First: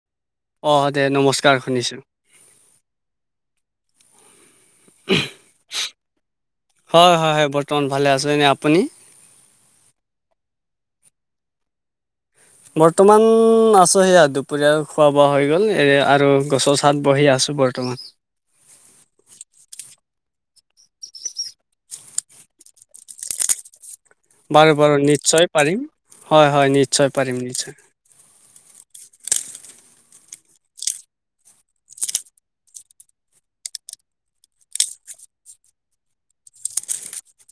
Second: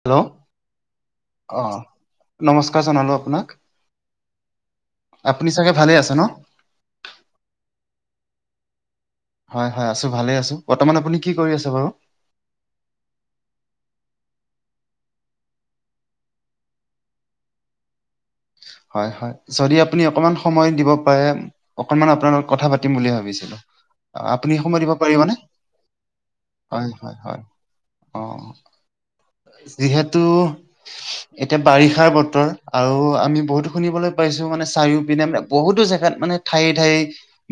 Hello অঁ দে নমস্কাৰ শুনিছোঁ। নমস্কাৰ জনালোঁ আপোনাক, আপুনি চাগে ভালে আছে ন? হয় হয় হয় বৰ্তমান ভালে আছোঁ। এনে আপুনি? হয় হয় আছোঁ ভালে আছোঁ, বৰ্তমান আপুনি কি কৰি আছে বাৰু? বৰ্তমান আছোঁ সেয়া দুপৰীয়াৰ খোৱা বোৱা হৈ গ'ল, এ আৰু গছৰ ছাঁত বহি আছোঁ বৰ্তমান। হয় হয় যদি আপুনি অকণমান সময় দিব পাৰে? অকণমান আপোনাৰ লগত কথা পাতিম বুলি ভাবিছিলোঁ। আপুনি বাৰু সময় দিব বাৰু পাৰিবনে? নিশ্চয় পাৰিম হয় নিশ্চয় হয় পাৰিম হয় নিশ্চয় অ যিহেতু এতিয়া বাৰিষাৰ বতৰ, আৰু আমি বহুতো শুনিবলৈ পাইছোঁ মানে চাৰিওঁ পিনে মানে বহুতো জেগাত মানে ঠাইয়ে ঠাইয়ে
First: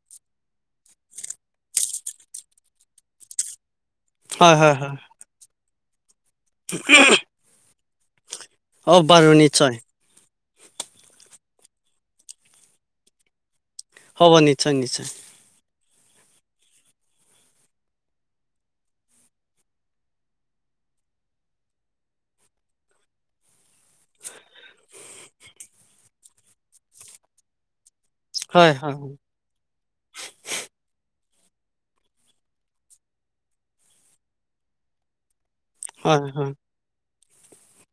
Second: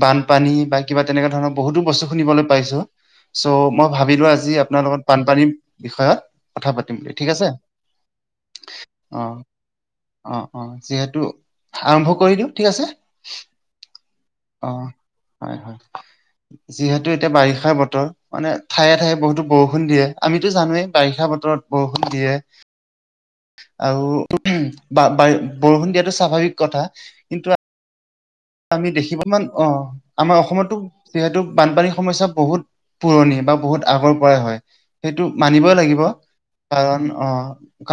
বানপানী বা কিবা তেনেকুৱা ধৰণৰ বহুতো বস্তু শুনিবলৈ পাইছোঁ। চ' মই ভাবিলোঁ হয় আজি হয় আপোনাৰ হয় লগত বানপানীৰ বিষয়ত কথা পাতিম বুলি, ঠিক আছে? অ বাৰু নিশ্চয়। অ অ, যিহেতু আৰম্ভ কৰি দিওঁ, ঠিক আছে। হ'ব, অ নিশ্চয় নিশ্চয়। হয় হয়। যিহেতু এতিয়া বাৰিষাৰ বতৰ। মানে ঠাইয়ে ঠাইয়ে বহুতো বৰষুণ দিয়ে। আমিতো জানোৱে বাৰিষা বতৰত বৰষুণ দিয়ে। আও বৰষুণ দিয়াটো স্বাভাৱিক কথা কিন্তু হয় আমি হয় দেখিব ইমান অ। আমাৰ অসমতো যিহেতু বানপানীৰ সমস্যা বহুত পুৰণি বা বহুত আগৰ পৰাই হয়। সেইটো মানিবই লাগিব। হয় কাৰণ অ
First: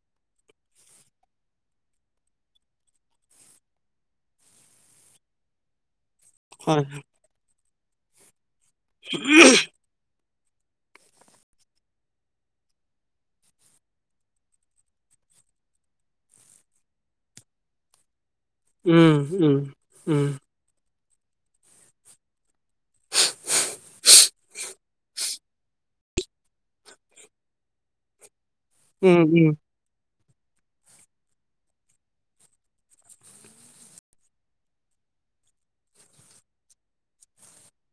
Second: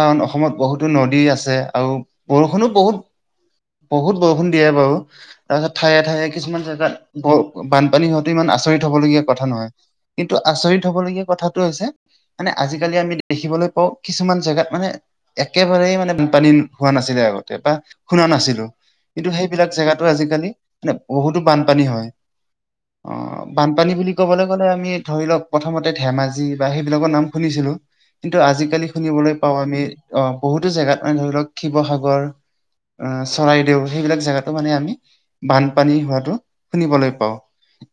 কাৰণ অসমত বহুতো নদী আছে আৰু বৰষুণো বহুত। বহুত বৰষুণ দিয়ে বাৰু। তাৰপিছত ঠাইয়ে ঠাইয়ে কিছুমান হয় জেগাত হয় বৰ বানপানী হোৱাটো ইমান আচৰিত হবলগীয়া কথা নহয়। কিন্তু আচৰিত হবলগীয়া কথাটো হৈছে। মানে আজিকালি আমি দেখিবলৈ পাওঁ। কিছুমান জেগাত মানে একেবাৰেই মানে বানপানী হোৱা নাছিলে আগতে বা শুনা নাছিলোঁ। উম কিন্তু উম সেইবিলাক জেগাতো উম আজিকালি মানে বহুতো বানপানী হয়। অ, বানপানী বুলি ক'বলে গ'লে আমি ধৰি লওঁক, প্ৰথমতে ধেমাজি বা সেইবিলাকৰ নাম শুনিছিলোঁ। কিন্তু আজিকালি উম উম শুনিবলৈ পাওঁ আমি অহ বহুতো জেগাত মানে ধৰি লওঁক, শিৱসাগৰ আহ চৰাইদেউ সেইবিলাক জেগাতো মানে আমি বানপানী হোৱাটো শুনিবলৈ পাওঁ।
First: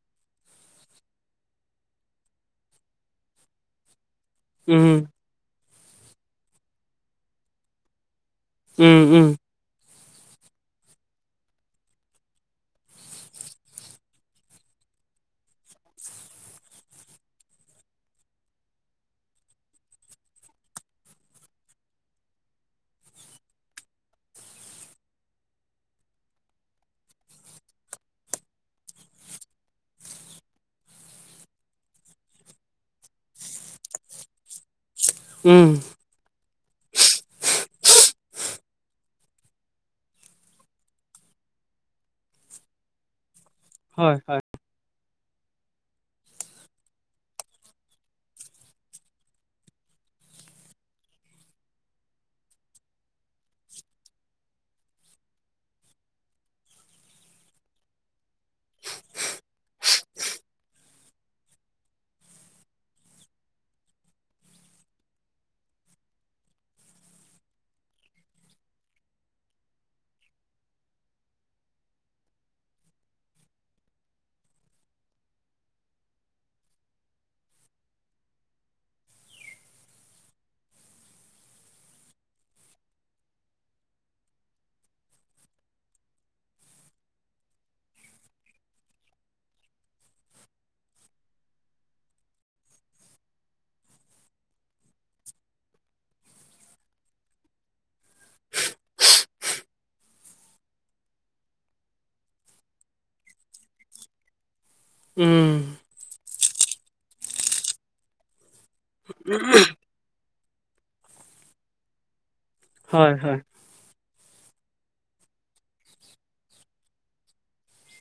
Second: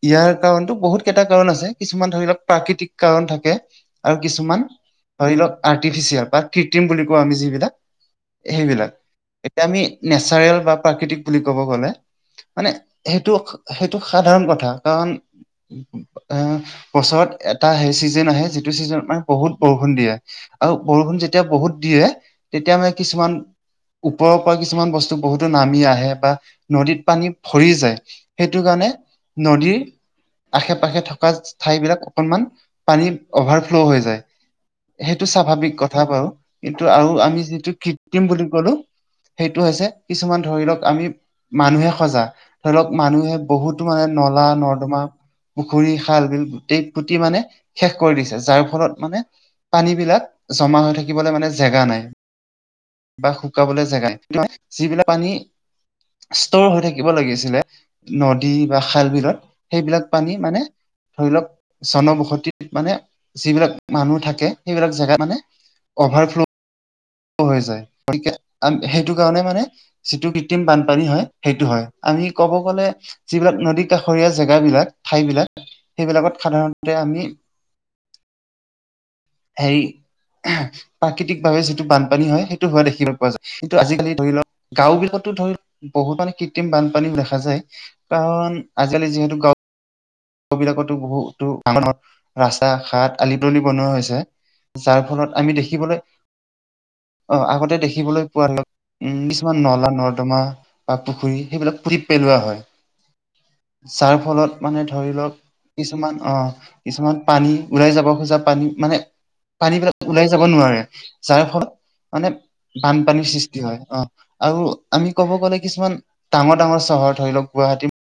ইয়াৰ কাৰণটো বহুত কেইটা কাৰন আছে। কিছুমান ধৰি লওঁক, প্ৰাকৃতিক কাৰণ থাকে আৰু কিছুমান উম। ধৰি লওঁক আৰ্টিফিচিয়েল বা কৃত্ৰিম বুলি কওঁ আমি যিবিলাক, সেইবিলাক। উম উম এতিয়া আমি নেচাৰেল বা প্ৰাকৃতিক বুলি ক'ব গ'লে। মানে সেইটো সেইটো সাধাৰণ কথা কাৰণ। এ বছৰত এটা সেই ছিজেন আহে, যিটো ছিজন মানে বহুত বৰষুণ দিয়ে। আৰু বৰষুণ যেতিয়া বহুত দিয়ে, তেতিয়া মানে কিছুমান ওপৰ পৰা কিছুমান বস্তু বহুতো নামি আহে বা নদীত পানী ভৰি যায়। সেইটো কাৰণে নদীৰ আশে পাশে থকা ঠাই বিলাক অকনমান পানী অভাৰ ফ্ল' হৈ যায়। সেইটো উম স্বাভাৱিক কথা বাও। কিন্তু আৰু আমি যিটো কৃত্ৰিম বুলি কলো। সেইটো হৈছে কিছুমান ধৰি লওক আমি মানুহে সজা। ধৰি লওক মানুহে বহুতো মানে হয় হয় নলা নৰ্দমা পুখুৰী, খাল, বিল গোটেই গুটি মানে শেষ কৰি দিছে। যাৰ ফলত মানে পানী বিলাক জমা হৈ থাকিবলে মানে জেগা নাই। বা শুকাবলে জেগায় [unintelligible] যিবিলাক পানী ষ্টৰ হৈ থাকিব লাগিছিলে, নদী বা খাল বিলত। সেইবিলাক পানী মানে ধৰি লওক, চনবসতিত মানে যিবিলাক মানুহ থাকে। সেইবিলাক জেগা মানে অভাৰ ফ্ল' হৈ যায়। গতিকে আ সেইটো কাৰণে মানে যিটো কৃত্ৰিম বানপানী হয়, সেইটো হয়। আমি ক'ব গ'লে যিবিলাক নদী কাষৰীয়া জেগাবিলাক ঠাই বিলাক, সেইবিলাকত সাধাৰণতে আমি সেই প্ৰাকৃতিক ভাৱে যিটো বানপানী হয়। সেইটো হোৱা দেখিব পোৱা যায়। কিন্তু আজিকালি ধৰি লওক, গাঁও বিলাকতো ধৰি বহুত মানে কৃত্ৰিম বানপানীও দেখা যায় কাৰণ আজিকালি যিহেতু গাঁও বিলাকতো বহুতো [unintelligible] ৰাস্তা ঘাট, আলি তলি বনোৱা হৈছে। যাৰ ফলত আমি দেখিবলে অ, আগতে দেখিবলৈ পোৱা ন উম, কিছুমান নলা নৰ্দমা বা পুখুৰী সেইবিলাক পুতি পেলোৱা হয়। যাৰ ফলত মানে ধৰি লওক, উম কিছুমান অ কিছুমান পানী ওলাই যাব খোজা পানী মানে, পানী বিলাক ওলাই যাব নোৱাৰে, যাৰ ফলত মানে বানপানীৰ সৃষ্টি হয়, অ। আৰু আমি ক'ব গ'লে কিছুমান ডাঙৰ ডাঙৰ চহৰ ধৰি লওক গুৱাহাটী,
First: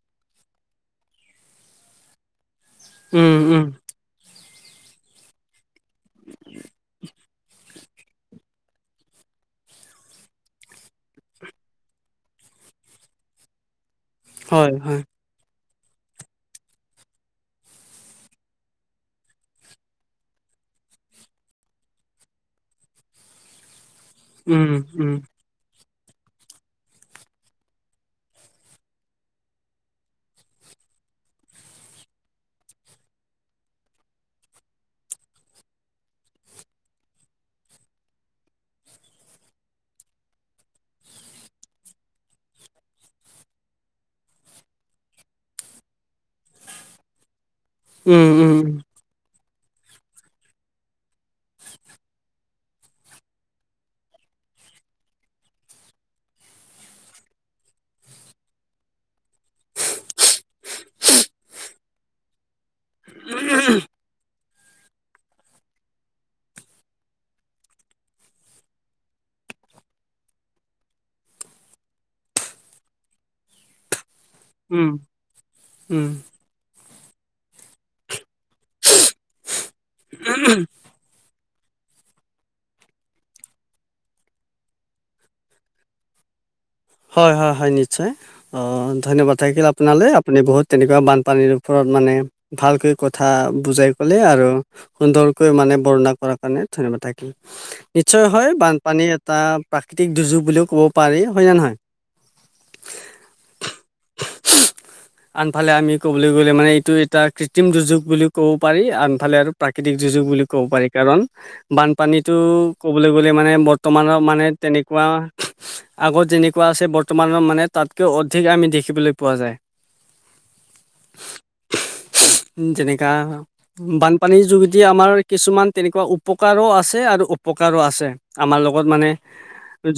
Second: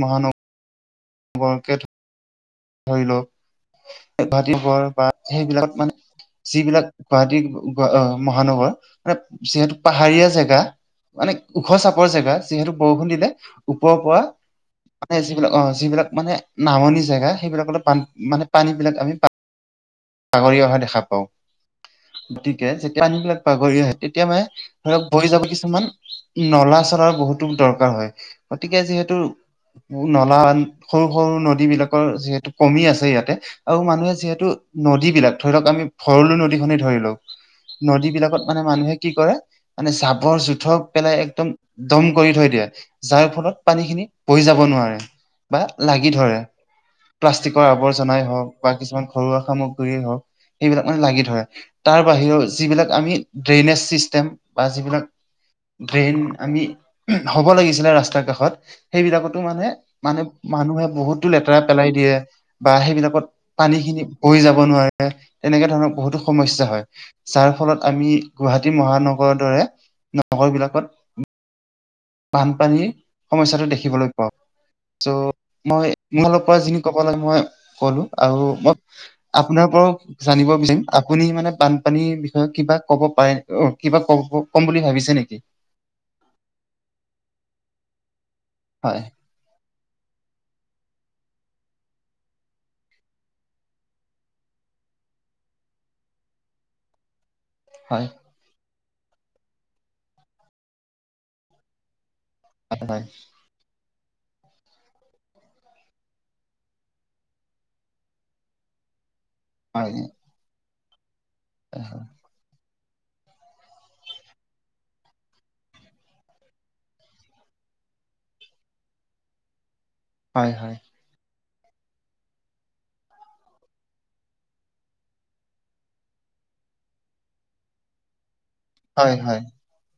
মহানগ গৰকে ধৰি উম উম লওক, [unintelligible] সেইবিলাক মানে যিবিলাক গুৱাহাটী মহানগৰ মানে যিহেতু পাহাৰীয়া জেগা, মানে ওখ চাপৰ জেগা যিহেতু বৰষুণ দিলে ওপৰৰ পৰা, হয় হয়। সিবিলাক অ যিবিলাক মানে নামনি জেগা, সেইবিলাকলে পান মানে পানী বিলাক আমি বাগৰি অহা দেখা পাওঁ। গতিকে যেতিয়া পানীবিলাক বাগৰি আহে তেতিয়া মানে উম ধৰক উম উম বৈ যাব কিছুমান, নলা চলাৰ বহুতো দৰকাৰ হয়, গতিকে যিহেতু নলা সৰু সৰু নদী বিলাকৰ যিহেতু কমি আছে ইয়াতে, আৰু মানুহে যিহেতু নদীবিলাক ধৰি লওক আমি ভৰলু নদীখনেই ধৰি লও, নদী বিলাকত মানে মানুহে কি কৰে, মানে চাবৰ জোথৰ পেলাই একদম দম কৰি থৈ দিয়ে। যাৰ ফলত পানী খিনি বৈ যাব নোৱাৰে বা লাগি ধৰে। প্লাষ্টিকৰ আৱৰ্জনাই উম হওক উম বা কিছুমান ঘৰুৱা সামগ্ৰী হওক সেইবিলাক মানে লাগি ধৰে। তাৰ বাহিৰেও যিবিলাক আমি ড্ৰেইনেছ চিষ্টেম বা যিবিলাক ড্ৰেইন আমি হ'ব লাগিছিলে ৰাস্তাৰ কাষত সেইবিলাকতো মানে মানে মানুহে বহুতো লেতেৰা পেলাই দিয়ে বা সেইবিলাকত পানী উম, খিনি বৈ যাব নোৱা ৰে, তেনেকে ধৰণৰ বহুতো সমস্যা হয়। যাৰ ফলত আমি গুৱাহাটী মহানগৰৰ দৰে নগৰ বিলাকত, বানপানীৰ সমস্যাটো দেখিবলৈ পাওঁ। চ্ মই উম, মোৰ ফালৰ পা যিখিনি ক'ব লাগে মই কলো আৰু মই আপোনাৰ পৰাও জানিব বিচাৰিম। আপুনি মানে বানপানীৰ বিষয়ে কিবা ক'ব পাৰে অ কিবা কব ক'ম বুলি ভাবিছে নেকি? হয় হয় হয় নিশ্চয়, হয় ধন্যবাদ থাকিল আপ পোনালে, আপুনি বহুত তেনেকুৱা বানপানীৰ ওপৰত মানে ভালকৈ কথা বুজাই ক'লে আৰু সুন্দৰকৈ মানে বৰ্ণনা কৰাৰ কাৰণে ধন্যবাদ থাকিল। নিশ্চয় হয় বানপানীৰ এটা প্ৰাকৃতিক দুৰ্যোগ বুলিও ক'ব পাৰি, হয়নে নহয়? হয় হয়। আনফালে আমি ক'বলৈ গ'লে মানে এইটো এটা কৃত্ৰিম দুৰ্যোগ বুলি ক'ব পাৰি, আনফালে আৰু প্ৰাকৃতিক হয় দুৰ্যোগ বুলিও ক'ব পাৰি, কাৰণ বানপানীত টো ক'বলে গ'লে মানে বৰ্তমানৰ মানে তেনেকুৱা, আগত যেনে কোৱা আছে, বৰ্তমানৰ মানে তাতকৈ অধিক আমি দেখিবলৈ পোৱা যায়। হয় হয়। উম যেনেকা বানপানীৰ যোগেদি আমাৰ কিছুমান তেনেকুৱা উপকাৰো আছে আৰু অপকাৰো আছে। আমাৰ লগত মানে, হয় হয়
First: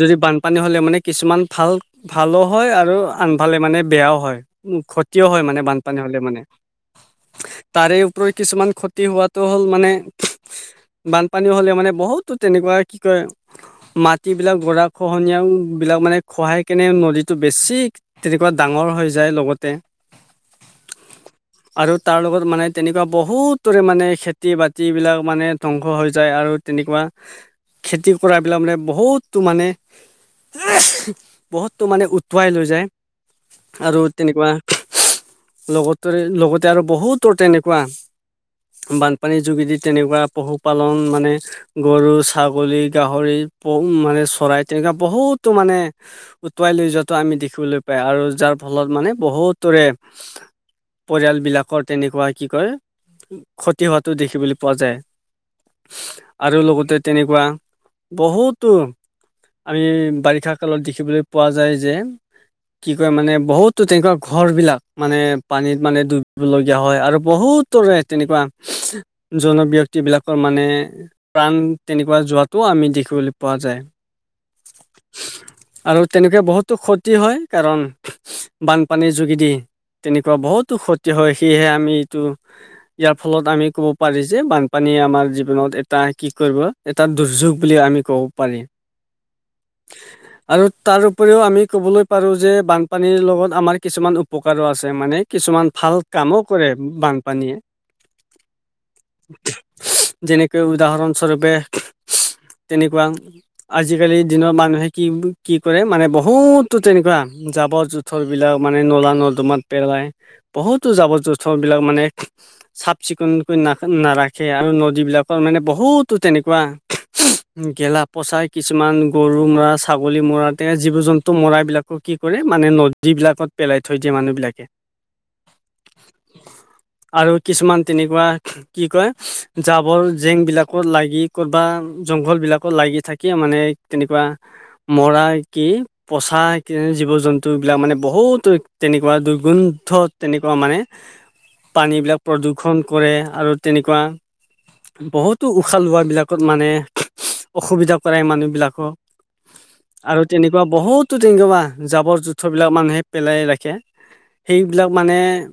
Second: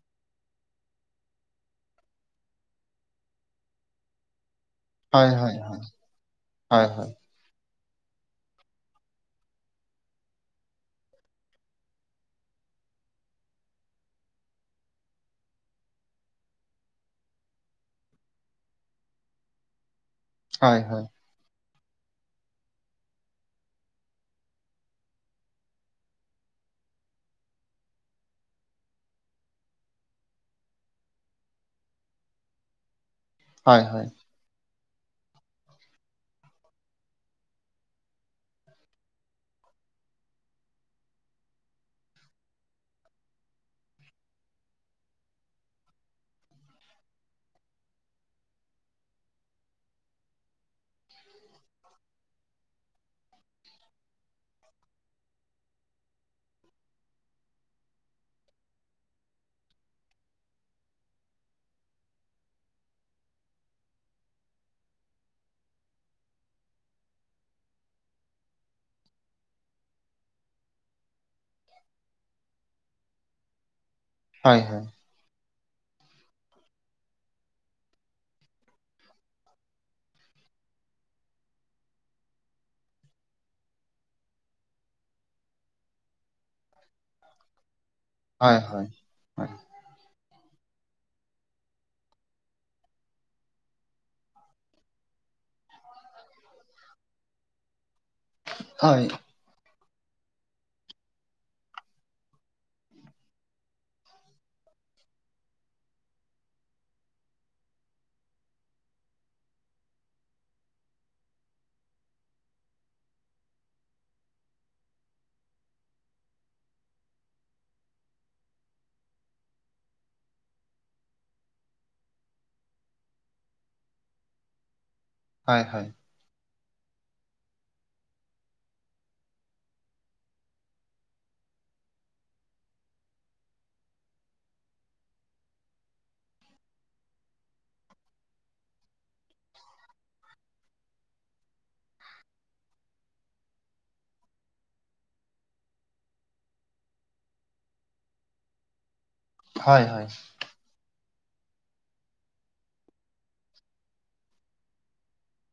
যদি বানপানী হ'লে মানে কিছুমান ভাল, ভালো হয় আৰু আনফালে মানে বেয়াও হয়। ক্ষতিও হয় মানে বানপানী হ'লে মানে হয় হয় তাৰে উপৰিও কিছুমান ক্ষতি হোৱাটো হ'ল মানে বানপানী হ'লে মানে বহুতো তেনেকুৱা কি কয় মাটিবিলাক গৰা খহনীয়া বিলাক মানে খহাই কেনে নদীটো বেছি তেনেকুৱা ডাঙৰ হৈ যায় লগতে হয় হয়। আৰু তাৰ লগত মানে তেনেকুৱা বহুতৰে মানে খেতি বাতি বিলাক মানে ধ্বংস হৈ যায় আৰু তেনেকুৱা খেতি কৰাবিলাক মানে বহুতো মানে [inaudible] বহুতো মানে উটুৱাই লৈ যায় হয় আৰু হয় তেনেকুৱা লগতেৰে লগতে আৰু বহুতৰ তেনেকুৱা, বানপানীৰ যোগেদি তেনেকুৱা পশুপালন মানে গৰু ছাগলী গাহৰি মানে চৰাই তেনেকুৱা বহুতো মানে উটুৱাই লৈ যোৱাটো আমি দেখিবলৈ পাই আৰু যাৰ ফলত মানে বহুতৰে পৰিয়াল বিলাকৰ তেনেকুৱা কি কয় ক্ষতি হোৱাতো দেখিবলৈ পোৱা যায়। আৰু লগতে তেনেকুৱা বহুতো আমি বাৰিষা কালত দেখিবলৈ পোৱা যায় যে কি কয় মানে বহুতো তেনেকুৱা ঘৰবিলাক মানে পানীত মানে ডুবিব লগীয়া হয় আৰু বহুত ৰে তেনেকুৱা জন ব্যক্তি বিলাকৰ মানে [unintelligible] প্ৰাণ তেনেকুৱা যোৱাটো আমি দেখিবলৈ পোৱা যায় হয় হয়। আৰু তেনেকে বহুতো ক্ষতি হয় কাৰণ বানপানীৰ যোগেদি তেনেকুৱা বহুতো ক্ষতি হয় সেয়েহে আমি এইটো ইয়াৰ ফলত আমি ক'ব পাৰি যে বানপানীয়ে আমাৰ জীৱনত এটা কি কৰিব এটা দুৰ্যোগ বুলি আমি কওঁ। হয় হয় হয়। আৰু তাৰ উপৰিও আমি ক'বলৈ পাৰো যে বানপানীৰ লগত আমাৰ কিছুমান উপকাৰো আছে মানে কিছুমান ভাল কামো কৰে বানপানীয়ে হয়। যেনেকৈ উদাহৰণ স্বৰূপে তেনেকুৱা আজিকালি দিনৰ মানুহে কি কি কৰে মানে বহুতো তেনেকুৱা জাবৰ জোথৰ বিলাক মানে নলা নৰ্দমাত পেলাই বহুতো জাবৰ জোথৰ বিলাক মানে চাফ চিকুণকৈ নাৰাখে আৰু নদীবিলাকৰ মানে বহুতো তেনেকুৱা গেলা পচাই কিছুমান গৰু মৰা ছাগলী মৰা তে জীৱ জন্তু মৰাবিলাকো কি কৰে মানে নদী যিবিলাকত পেলাই থৈ দিয়ে মানুহবিলাকে হয় হয়। আৰু কিছুমান তেনেকুৱা কি কয় জাবৰ জেং বিলাকত লাগি কৰবা জংঘল বিলাকো লাগি থাকি মানে তেনেকুৱা মৰা কি পচা জীৱ জন্তুবিলাক মানে বহুত তেনেকুৱা দুৰ্গন্ধ তেনেকুৱা মানে পানী বিলাক প্ৰদূষণ কৰে আৰু তেনেকুৱা বহুতো উশাহ লোৱা বিলাকত মানে অসুবিধা- কৰে মানুহ বিলাকক। হয় হয় আৰু তেনেকুৱা বহুত- [unintelligible] জাবৰ-জোঁথৰবিলাক মানুহে পেলাই ৰাখে। সেইবিলাক মানে-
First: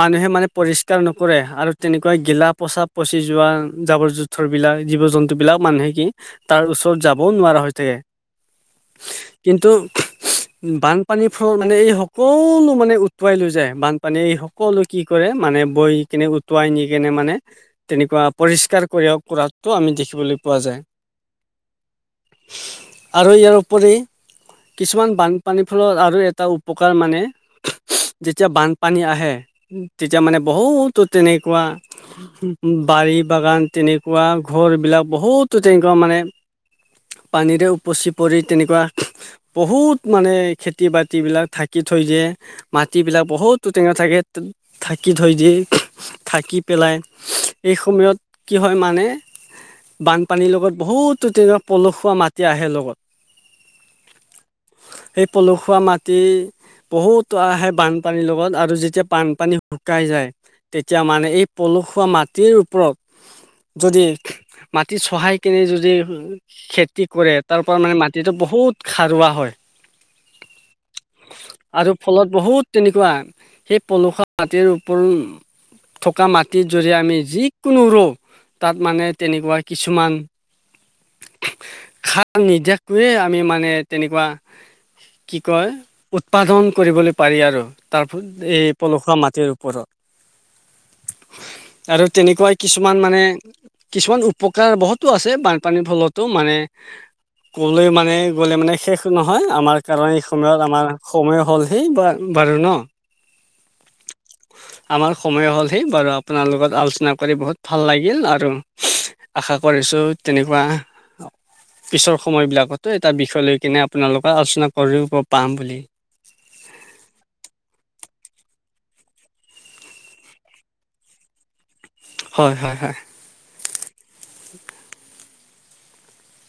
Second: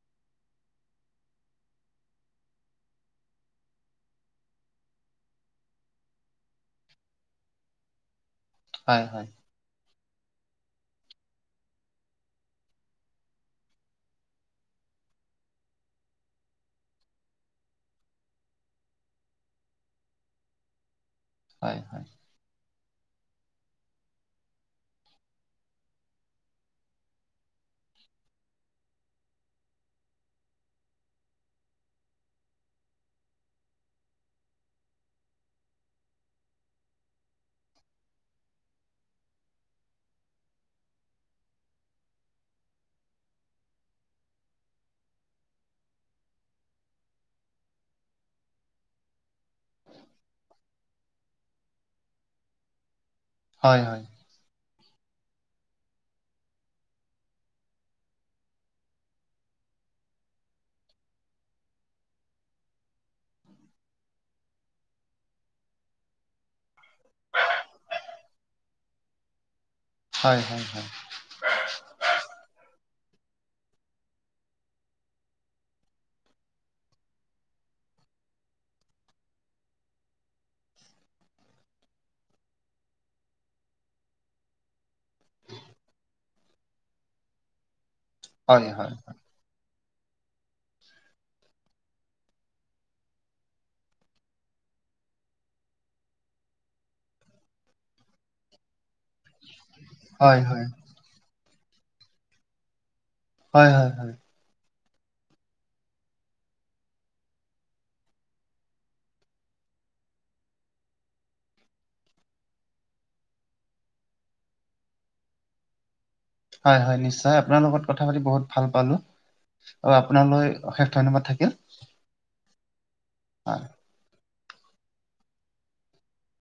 মানুহে মানে পৰিষ্কাৰ নকৰে। আৰু তেনেকুৱা গেলা-পচা পচি যোৱা, জাবৰ-জো - থৰ বিলাক জীৱ-জন্তু বিলাক মানুহে কি, তাৰ ওচৰত যাবও নোৱাৰা হৈ থাকে। হয় হয়। কিন্তু বানপানী ফল মানে এই সকলো মানে উটুৱাই লৈ যায়। বানপানীয়ে এই স সকলো কি কৰে, মানে বৈ কেনে উটুৱাই নি কিনে মানে তেনেকুৱা পৰিষ্কাৰ কৰি, কৰাতটো আমি দেখিবলৈ পোৱা যায়। হয়, হয়। আৰু ইয়াৰ ওপৰি কিছুমান বানপানী ফলৰ আৰু এটা উপকাৰ মানে যেতিয়া বানপানী আহে, তেতিয়া মানে বহুতো তেনেকুৱা বাৰী বাগান তেনেকুৱা ঘৰবিলাক বহুতো তেনেকুৱা মানে পানীৰে উপচি পৰি তেনেকুৱা বহুত মানে খেতি বাতিবিলাক ঢাকি থৈ দিয়ে। মাটিবিলাক বহুত টেঙা থাকে, তে-ঢাকি থৈ দিয়ে। ঢাকি পেলাই, এই সময়ত কি হয় মানে বানপানী লগত বহুতো তেনেকুৱা পলসুৱা মাটি আহে লগত। হয় হয়। সেই পলসুৱা মাটি বহুতো আহে বানপানীৰ লগত, আৰু যেতিয়া বানপানী শুকাই যায় তেতিয়া মানে এই পলসুৱা মাটিৰ ওপৰত যদি মাটি চহাই কিনে যদি খেতি কৰে, তাৰ পৰা মানে মাটিটো বহুত খাৰুৱা হয়। হয় হয় হয়। আৰু ফলত বহুত তেনেকুৱা, সেই পলসুৱা মাটিৰ উপৰিও থকা মাটিত যৰি আমি যি কোনো ৰুওঁ, তাত মানে তেনেকুৱা কিছুমান সাৰ নিদিয়াকৈয়ে আমি মানে তেনেকুৱা কি কয়, উৎপাদন কৰিবলৈ পাৰি আৰু, তাৰ ফ, হয় এই হয় পলসুৱা মাট টিৰ ওপৰত। [inaudible] আৰু তেনেকুৱাই কিছুমান মানে, কিছুমান উপকাৰ বহুতো আছে বানপানীৰ ফলত টো মানে, ক'লে মানে, গ'লে মানে শেষ নহয় আমাৰ কাৰণ, এই হয় হয় সময়ত হয় আমাৰ সময় হ'লহি, বা-বাৰু ন'? হয় হয় হয়। আমাৰ সময় হ'লহি। বাৰু আপোনাৰ লগত আলোচনা কৰি বহুত ভাল লাগিল আৰু আশা কৰিছোঁ তেনেকুৱা পিছৰ সময়বিলাকতো এটা বিষয় লৈ কেনে আপোনালোকে আলোচনা কৰিব পাম বুলি। হয় হয় নিশ্চয়, আপোনাৰ লগত কথা পাতি বহুত ভাল পালোঁ। আৰু আপোনালৈ অশেষ ধন্যবাদ থাকিল। হয় হয় হয়। হয়। [inaudible]